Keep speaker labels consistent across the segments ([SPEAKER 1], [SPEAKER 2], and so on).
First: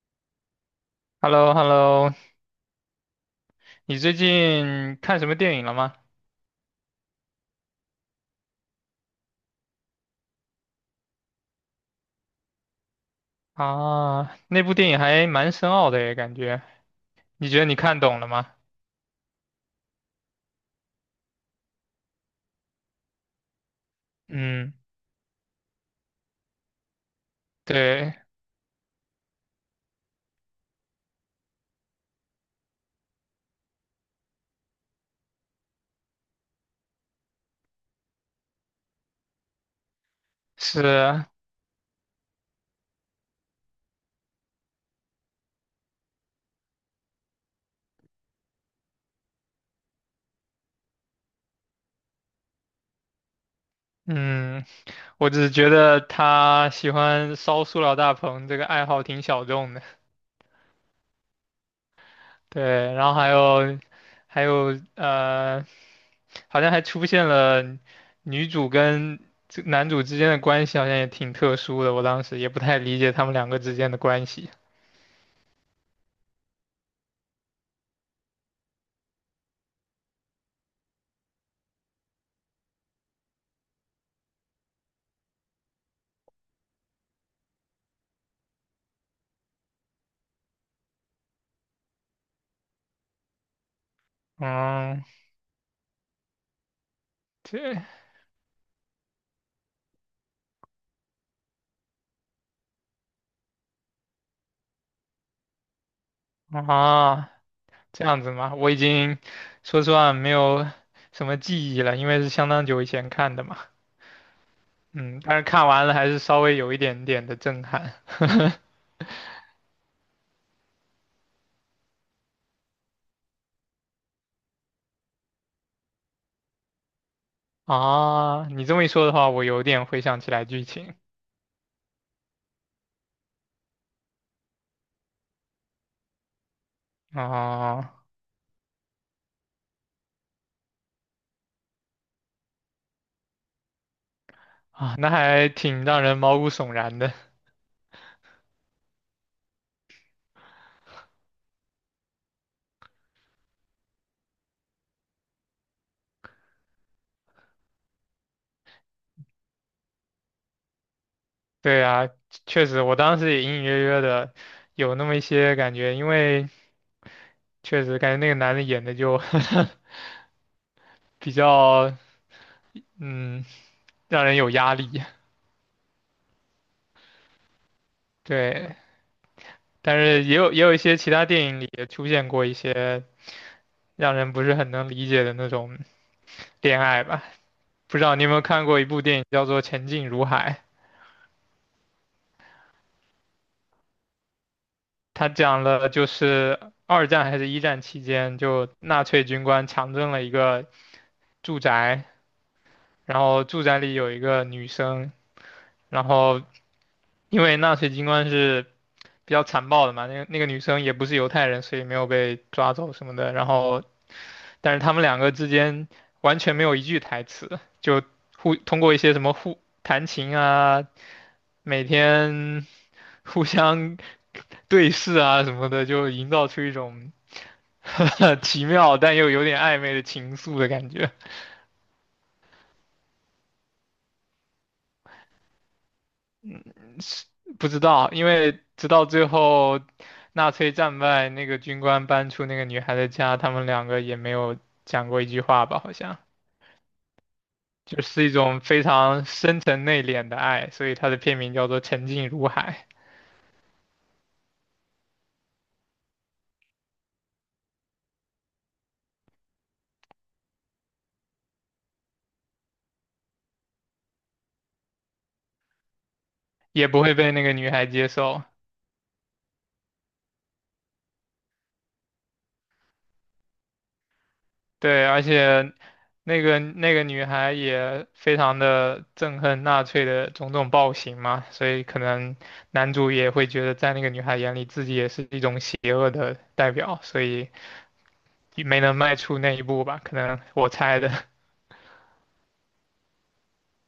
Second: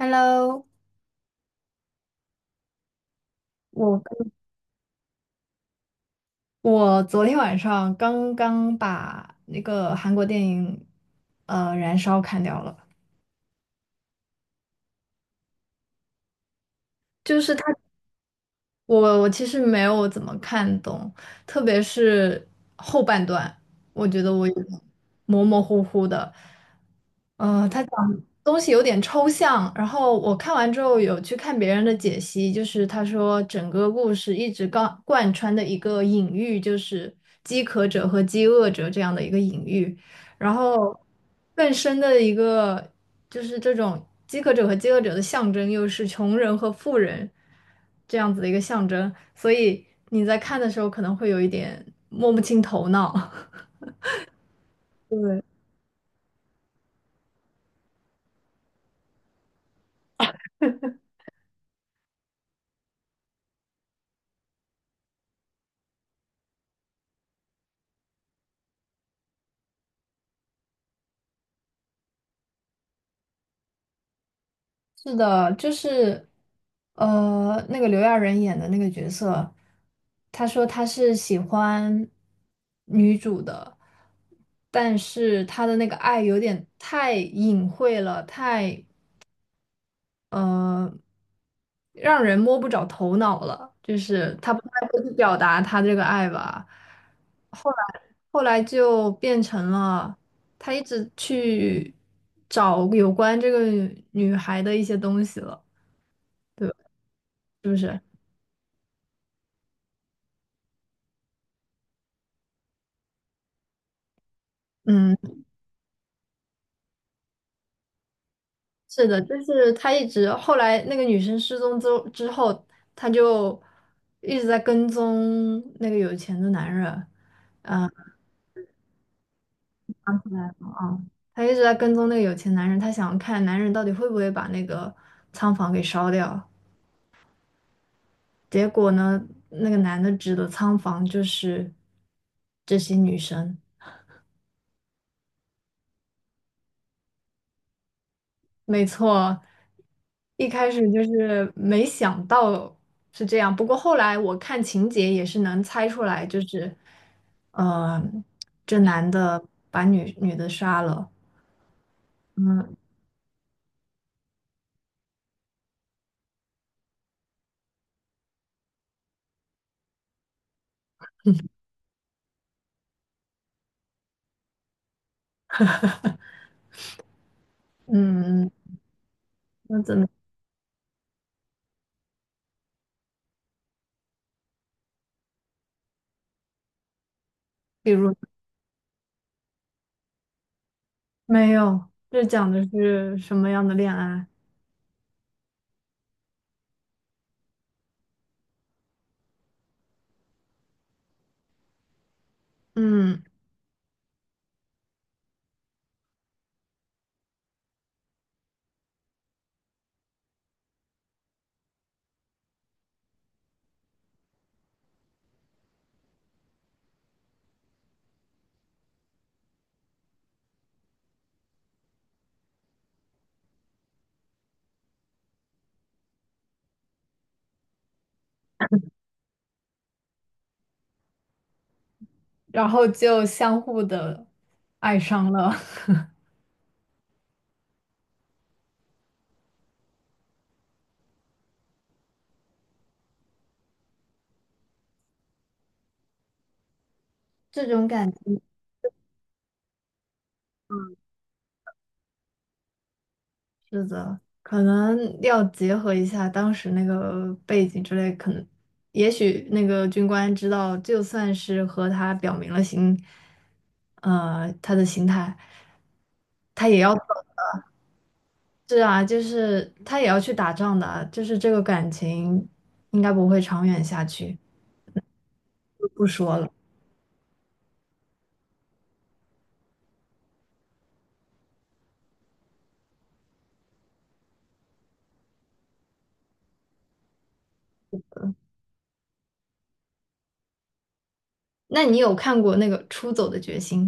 [SPEAKER 1] Hello，
[SPEAKER 2] h e l l o h e l l o 你
[SPEAKER 1] 我
[SPEAKER 2] 最
[SPEAKER 1] 刚
[SPEAKER 2] 近看什么电影了吗？
[SPEAKER 1] 我昨天晚上刚刚把那个韩国电影《燃烧》看掉了。
[SPEAKER 2] 啊，那部电影还蛮深奥的耶，感觉。
[SPEAKER 1] 就
[SPEAKER 2] 你
[SPEAKER 1] 是
[SPEAKER 2] 觉
[SPEAKER 1] 它，
[SPEAKER 2] 得你看懂了吗？
[SPEAKER 1] 我其实没有怎么看懂，特别是后半段，我觉得我有
[SPEAKER 2] 嗯，
[SPEAKER 1] 点模模糊糊的。它
[SPEAKER 2] 对，
[SPEAKER 1] 东西有点抽象，然后我看完之后有去看别人的解析，就是他说整个故事一直贯穿的一个隐喻，就是饥渴者和饥饿者这样的一个隐喻，然后
[SPEAKER 2] 是，
[SPEAKER 1] 更深的一个就是这种饥渴者和饥饿者的象征，又是穷人和富人这样子的一个象征，所以你在看的时候可能会有一点摸不清头脑。
[SPEAKER 2] 嗯，我只
[SPEAKER 1] 对。
[SPEAKER 2] 是觉得他喜欢烧塑料大棚这个爱好挺小众的。对，然后还有，还有，好像还出现了女主跟这男主之间的关系，好像也挺特殊的。我当时也不太理解他们两个之间的关系。
[SPEAKER 1] 是的，就是，那个刘亚仁演的那个角色，他说他是喜欢女主的，但是他的那个爱有点太隐晦了，太呃，让人摸不着头脑了，就是他不太会
[SPEAKER 2] 嗯。
[SPEAKER 1] 去表达他这个爱吧。后来，
[SPEAKER 2] 这
[SPEAKER 1] 后来就变成了。他一直去找有关这个女孩的一些东西了。对，
[SPEAKER 2] 啊，这样子吗？我已经说实话没有什么记忆了，因为是相当久以前看的嘛。
[SPEAKER 1] 嗯，
[SPEAKER 2] 嗯，但是看完了还是稍微有一点点的震撼。
[SPEAKER 1] 是的，就是他一直后来那个女生失踪之后，他就一直在跟踪那个有钱的男人。
[SPEAKER 2] 啊，你这么一说的话，我有点回
[SPEAKER 1] 后
[SPEAKER 2] 想起
[SPEAKER 1] 来
[SPEAKER 2] 来剧情。
[SPEAKER 1] 啊，他一直在跟踪那个有钱男人，他想看男人到底会不会把那个仓房给烧掉。
[SPEAKER 2] 啊
[SPEAKER 1] 结果呢，那个男的指的仓房就是这些女生。
[SPEAKER 2] 啊，那还挺让人毛骨悚然的。
[SPEAKER 1] 没错，一开始就是没想到是这样，不过后来我看情节也是能猜出来，就是，呃，这男的把女的杀了。
[SPEAKER 2] 对啊，确
[SPEAKER 1] 嗯
[SPEAKER 2] 实，我当时也隐隐约约的有那么一些感觉，因为确实感觉那个男的演的就 比较，嗯，让人有压力。
[SPEAKER 1] 嗯，
[SPEAKER 2] 对，
[SPEAKER 1] 那怎
[SPEAKER 2] 但
[SPEAKER 1] 么，
[SPEAKER 2] 是也有一些其他电影里也出现过一些让人不是很能理解的那种恋爱吧。
[SPEAKER 1] 比
[SPEAKER 2] 不知
[SPEAKER 1] 如
[SPEAKER 2] 道你有没有看过一部电影叫做《前进如海》，
[SPEAKER 1] 没有，这讲的是什么样的恋爱？
[SPEAKER 2] 它讲了就是二战还是一战期间，就纳粹军官强征了一个住宅，然
[SPEAKER 1] 嗯，
[SPEAKER 2] 后住宅里有一个女生，然后因为纳粹军官是比较残暴的嘛，那个女生也不是犹太人，所以没有被抓走什么的，然后但是他们两个之间完全没有一句台词，就互通过一些什么互弹琴啊，每天互相对视啊什么的，就营造出一种 呵呵奇妙但又有点暧昧的情愫的感觉。
[SPEAKER 1] 然后就相互的爱上了。
[SPEAKER 2] 不知道，因为直到最后纳粹战败，那个军官搬出那个女孩的家，他们两个也没有讲过一句话吧？好像
[SPEAKER 1] 这种
[SPEAKER 2] 就是一种非常深沉内敛的爱，所以它的片名叫做《沉静如海》。
[SPEAKER 1] 是的，可能要结合一下当时那个背景之类，可能也许那个军官知道，就算是和他表明了心，他的心态，
[SPEAKER 2] 也不会被那个女孩接受。
[SPEAKER 1] 是啊，就是他也要去打仗的啊，就是这个感情应该不会长远下去，
[SPEAKER 2] 对，而且
[SPEAKER 1] 就不说
[SPEAKER 2] 那
[SPEAKER 1] 了。
[SPEAKER 2] 个那个女孩也非常的憎恨纳粹的种种暴行嘛，所以可能男主也会觉得在那个女孩眼里自己也是一种邪恶的代表，所以没能迈出那一步吧，可能我猜的。
[SPEAKER 1] 那你有看过那个《出走的决心》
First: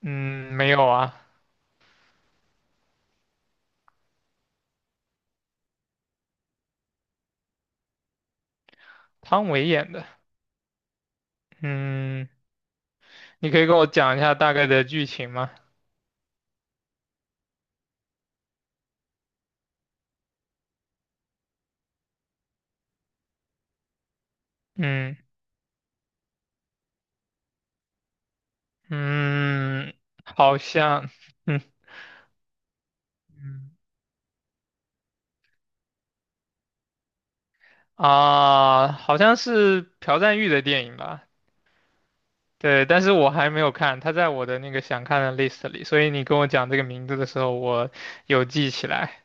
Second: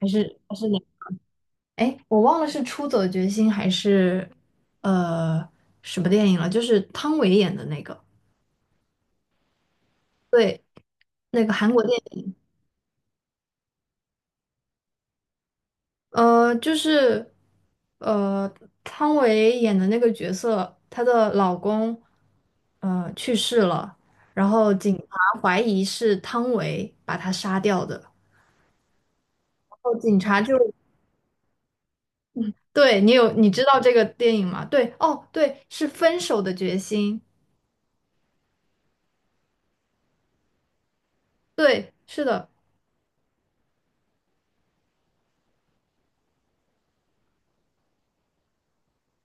[SPEAKER 1] 还是
[SPEAKER 2] 嗯，
[SPEAKER 1] 还是
[SPEAKER 2] 没
[SPEAKER 1] 哪？
[SPEAKER 2] 有啊，
[SPEAKER 1] 哎，我忘了是《出走的决心》还是呃什么电影了，就是汤唯演的那个。
[SPEAKER 2] 汤唯演的。
[SPEAKER 1] 对，那个韩国电
[SPEAKER 2] 嗯，
[SPEAKER 1] 影，
[SPEAKER 2] 你可以跟我讲一下大概的剧情吗？
[SPEAKER 1] 就是呃，汤唯演的那个角色，她的老公去世了，然后警
[SPEAKER 2] 嗯
[SPEAKER 1] 察怀疑是汤唯把他杀掉的，然
[SPEAKER 2] 嗯，
[SPEAKER 1] 后警察就，
[SPEAKER 2] 好像，嗯。
[SPEAKER 1] 对，你有，你知道这个电影吗？对，哦，对，是《分手的决心》，
[SPEAKER 2] 啊，好像是朴赞郁的电影吧？
[SPEAKER 1] 对，是的，
[SPEAKER 2] 对，但是我还没有看，他在我的那个想看的 list 里，所以你跟我讲这个名字的时候，我有记起来。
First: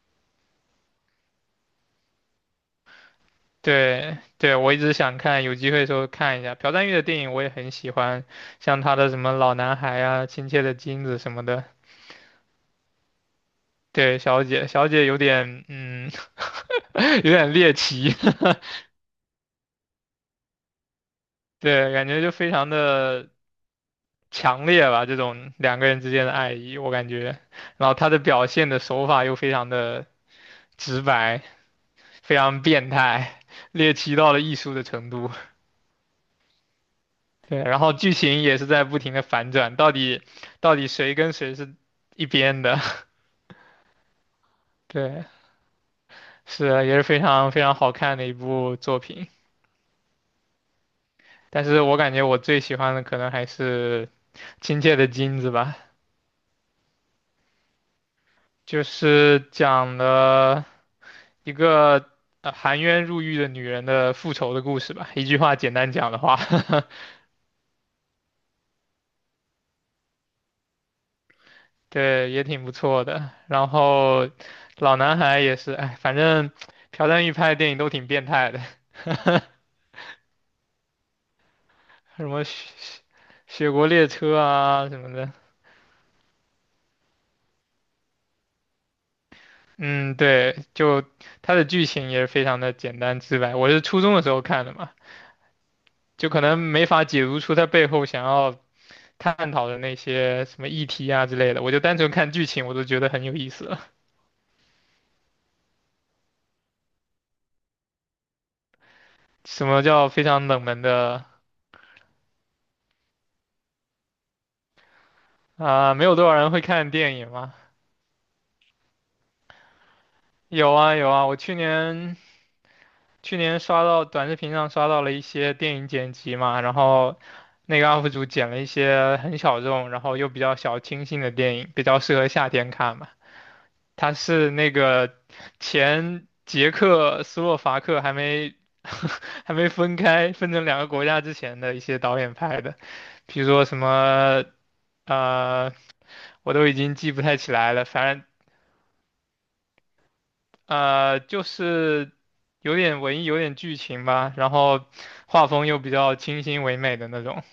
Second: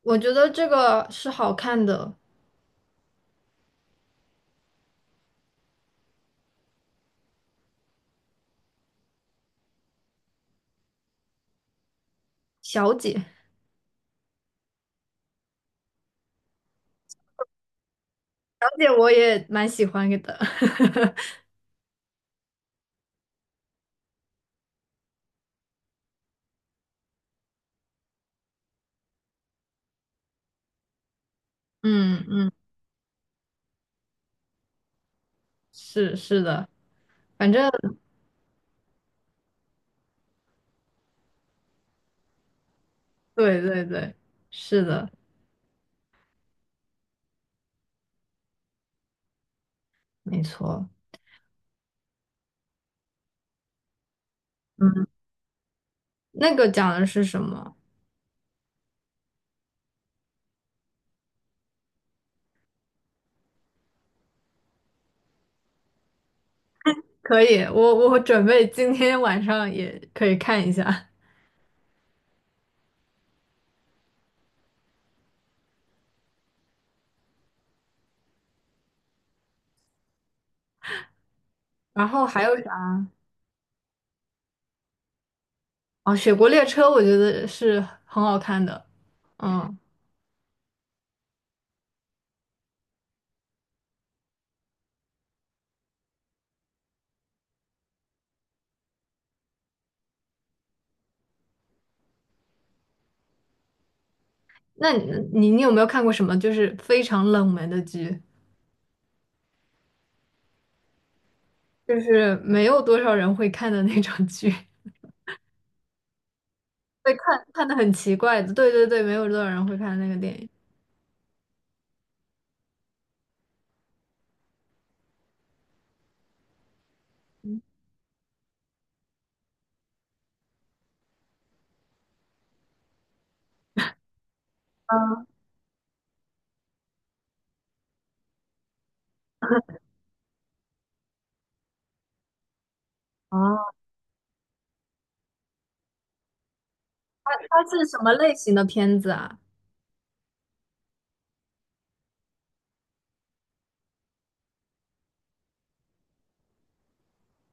[SPEAKER 1] 我觉得这个是好看的。
[SPEAKER 2] 对，对，我一直想看，有机会的时候看一下。朴赞郁的电影我也很喜欢，像他的什么《老男孩》啊，《亲切的金子》什么的。
[SPEAKER 1] 小姐，小
[SPEAKER 2] 对，小姐，小姐有点，嗯，有点猎奇，
[SPEAKER 1] 姐我也蛮喜欢的。
[SPEAKER 2] 对，感觉就非常的强烈吧，这种两个人之间的爱意，我感觉。然后他的表现的手法又非常的直白，
[SPEAKER 1] 嗯
[SPEAKER 2] 非
[SPEAKER 1] 嗯，
[SPEAKER 2] 常变态，猎奇到了艺术的程度。
[SPEAKER 1] 是是的。反
[SPEAKER 2] 对，
[SPEAKER 1] 正。
[SPEAKER 2] 然后剧情也是在不停的反转，到底谁跟谁是一边的？
[SPEAKER 1] 对对对，是 的，
[SPEAKER 2] 对，是啊也是非常非常好看的一部作品。
[SPEAKER 1] 没错。
[SPEAKER 2] 但是我感觉我最喜欢的可能还是《亲切
[SPEAKER 1] 嗯，
[SPEAKER 2] 的金子》吧，
[SPEAKER 1] 那个讲的是什么？
[SPEAKER 2] 就是讲了。一个含冤入狱的女人的复仇的故事吧。一句话简单讲的话，
[SPEAKER 1] 可以，我准备今天晚上也可以看一下。
[SPEAKER 2] 对，也挺不错的。然后老男孩也是，哎，反正朴赞郁拍的电影都挺变态的，
[SPEAKER 1] 然
[SPEAKER 2] 什
[SPEAKER 1] 后
[SPEAKER 2] 么
[SPEAKER 1] 还有
[SPEAKER 2] 雪
[SPEAKER 1] 啥？
[SPEAKER 2] 雪国列车啊什么的。
[SPEAKER 1] 哦，《雪国列车》我觉得是很好看的。嗯，
[SPEAKER 2] 嗯，对，就他的剧情也是非常的简单直白。我是初中的时候看的嘛，就可能没法解读出他背后想要探讨的那些什么议题啊之类的。我就单纯看剧情，我都觉得很有意思。
[SPEAKER 1] 那你有没有看过什么就是非常冷门的剧，
[SPEAKER 2] 什么叫非常冷门的
[SPEAKER 1] 就是没有多少人会看的那种剧，会
[SPEAKER 2] 啊？没有多少人会看电影
[SPEAKER 1] 看
[SPEAKER 2] 吗？
[SPEAKER 1] 看的很奇怪的。对对对，没有多少人会看那个电影。
[SPEAKER 2] 有啊有啊，我去年刷到短视频上刷到了一些电影剪辑嘛，然后那个 UP 主剪了一些很小众，然后又比较小清新的电影，比较适合夏天看嘛。他是那个前捷克斯洛伐克还没 还没分开分成两个国家之前的一些导演拍的，比如说
[SPEAKER 1] 哦，
[SPEAKER 2] 什么呃。我都已经记不太起
[SPEAKER 1] 它
[SPEAKER 2] 来了，
[SPEAKER 1] 是什么
[SPEAKER 2] 反正。
[SPEAKER 1] 类型的片子啊？
[SPEAKER 2] 就是有点文艺，有点剧情吧，然后画风又比较清新唯美的那种。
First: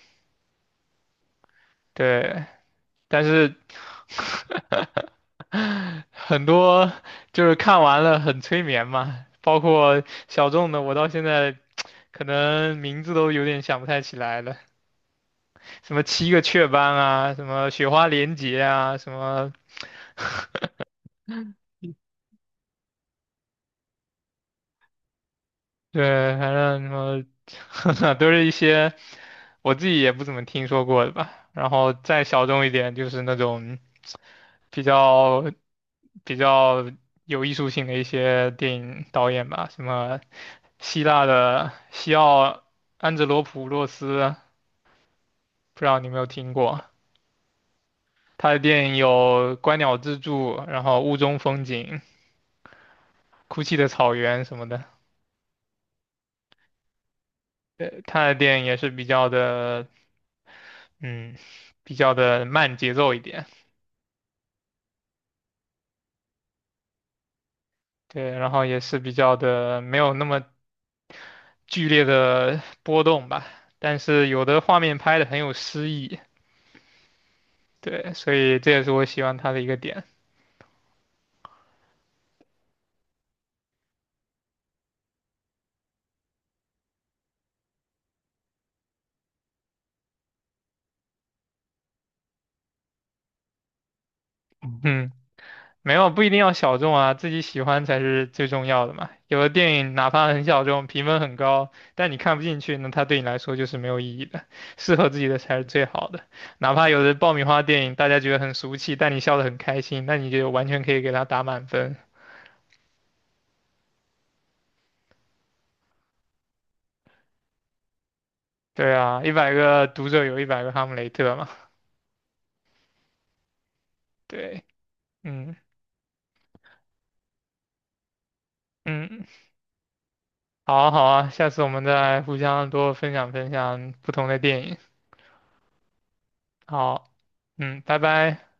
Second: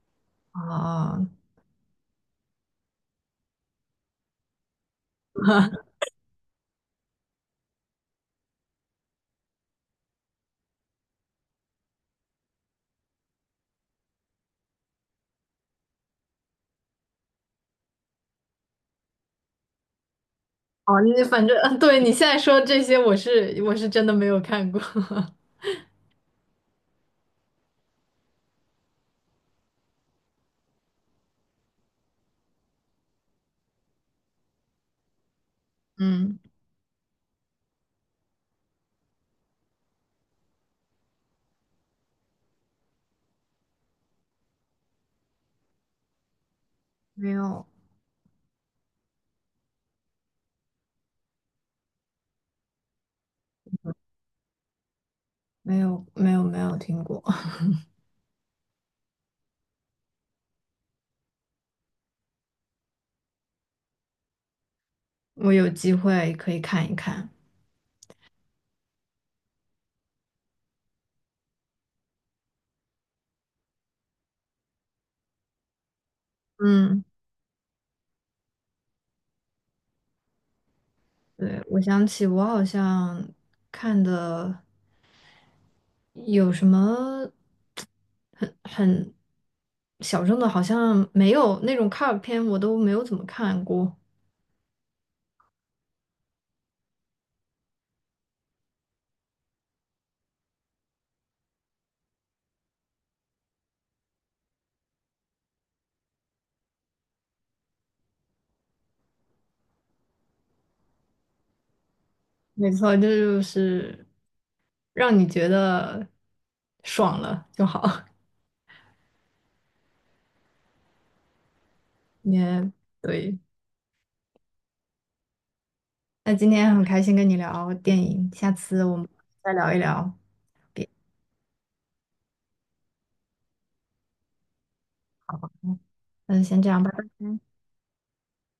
[SPEAKER 1] 哦，
[SPEAKER 2] 对，但是很多就是看完了很催眠嘛，包括小众的，我到现在可能名字都有点想不太起来了，什么七个雀斑啊，什么雪花连结啊，什么
[SPEAKER 1] 哦，你反正，嗯，对，你现在说这些，我是真的没有看过。
[SPEAKER 2] 对，反正什么 都是一些我自己也不怎么听说过的吧。然后再小众一点，就是那种比较比
[SPEAKER 1] 嗯，
[SPEAKER 2] 较有艺术性的一些电影导演吧，什么希腊的西奥安哲罗普洛斯，不知道你有没有听过？
[SPEAKER 1] 没有，
[SPEAKER 2] 他的电影有《观鸟之助》，然后《雾中风景》、《哭泣的草原》什么的。
[SPEAKER 1] 没有，没有，没有听过。
[SPEAKER 2] 他的电影也是比较的，嗯，比较的慢节奏一点。
[SPEAKER 1] 我有机会可以看一看。
[SPEAKER 2] 对，然后也是比较的没有那么剧烈的波动吧，但是有的画面拍的很有诗意，
[SPEAKER 1] 嗯，
[SPEAKER 2] 对，所以这也是我喜欢它的一个点。
[SPEAKER 1] 对，我想起我好像看的有什么很小众的，好像没有那种卡尔片，我都没有怎么看过。
[SPEAKER 2] 嗯，没有，不一定要小众啊，自己喜欢才是最重要的嘛。有的电影哪怕很小众，评分很高，但你看不进去，那它对你来说就是没有意义的。适合自己的才是最好的。哪怕有的爆米花电影，大家觉得很俗气，但你笑得很开心，那你就完全可以给它打满分。
[SPEAKER 1] 没错，这就是让你觉得爽了就好。
[SPEAKER 2] 对啊，100个读者有100个哈姆雷特嘛。
[SPEAKER 1] 也对。
[SPEAKER 2] 对，嗯
[SPEAKER 1] 那今天很开心跟你聊电影，下次我们
[SPEAKER 2] 嗯，
[SPEAKER 1] 再聊一聊，
[SPEAKER 2] 好
[SPEAKER 1] 别，
[SPEAKER 2] 啊好啊，下次我们再互相多分享分享不同的电影。
[SPEAKER 1] 嗯，先这样，拜
[SPEAKER 2] 好，
[SPEAKER 1] 拜。
[SPEAKER 2] 嗯，拜拜。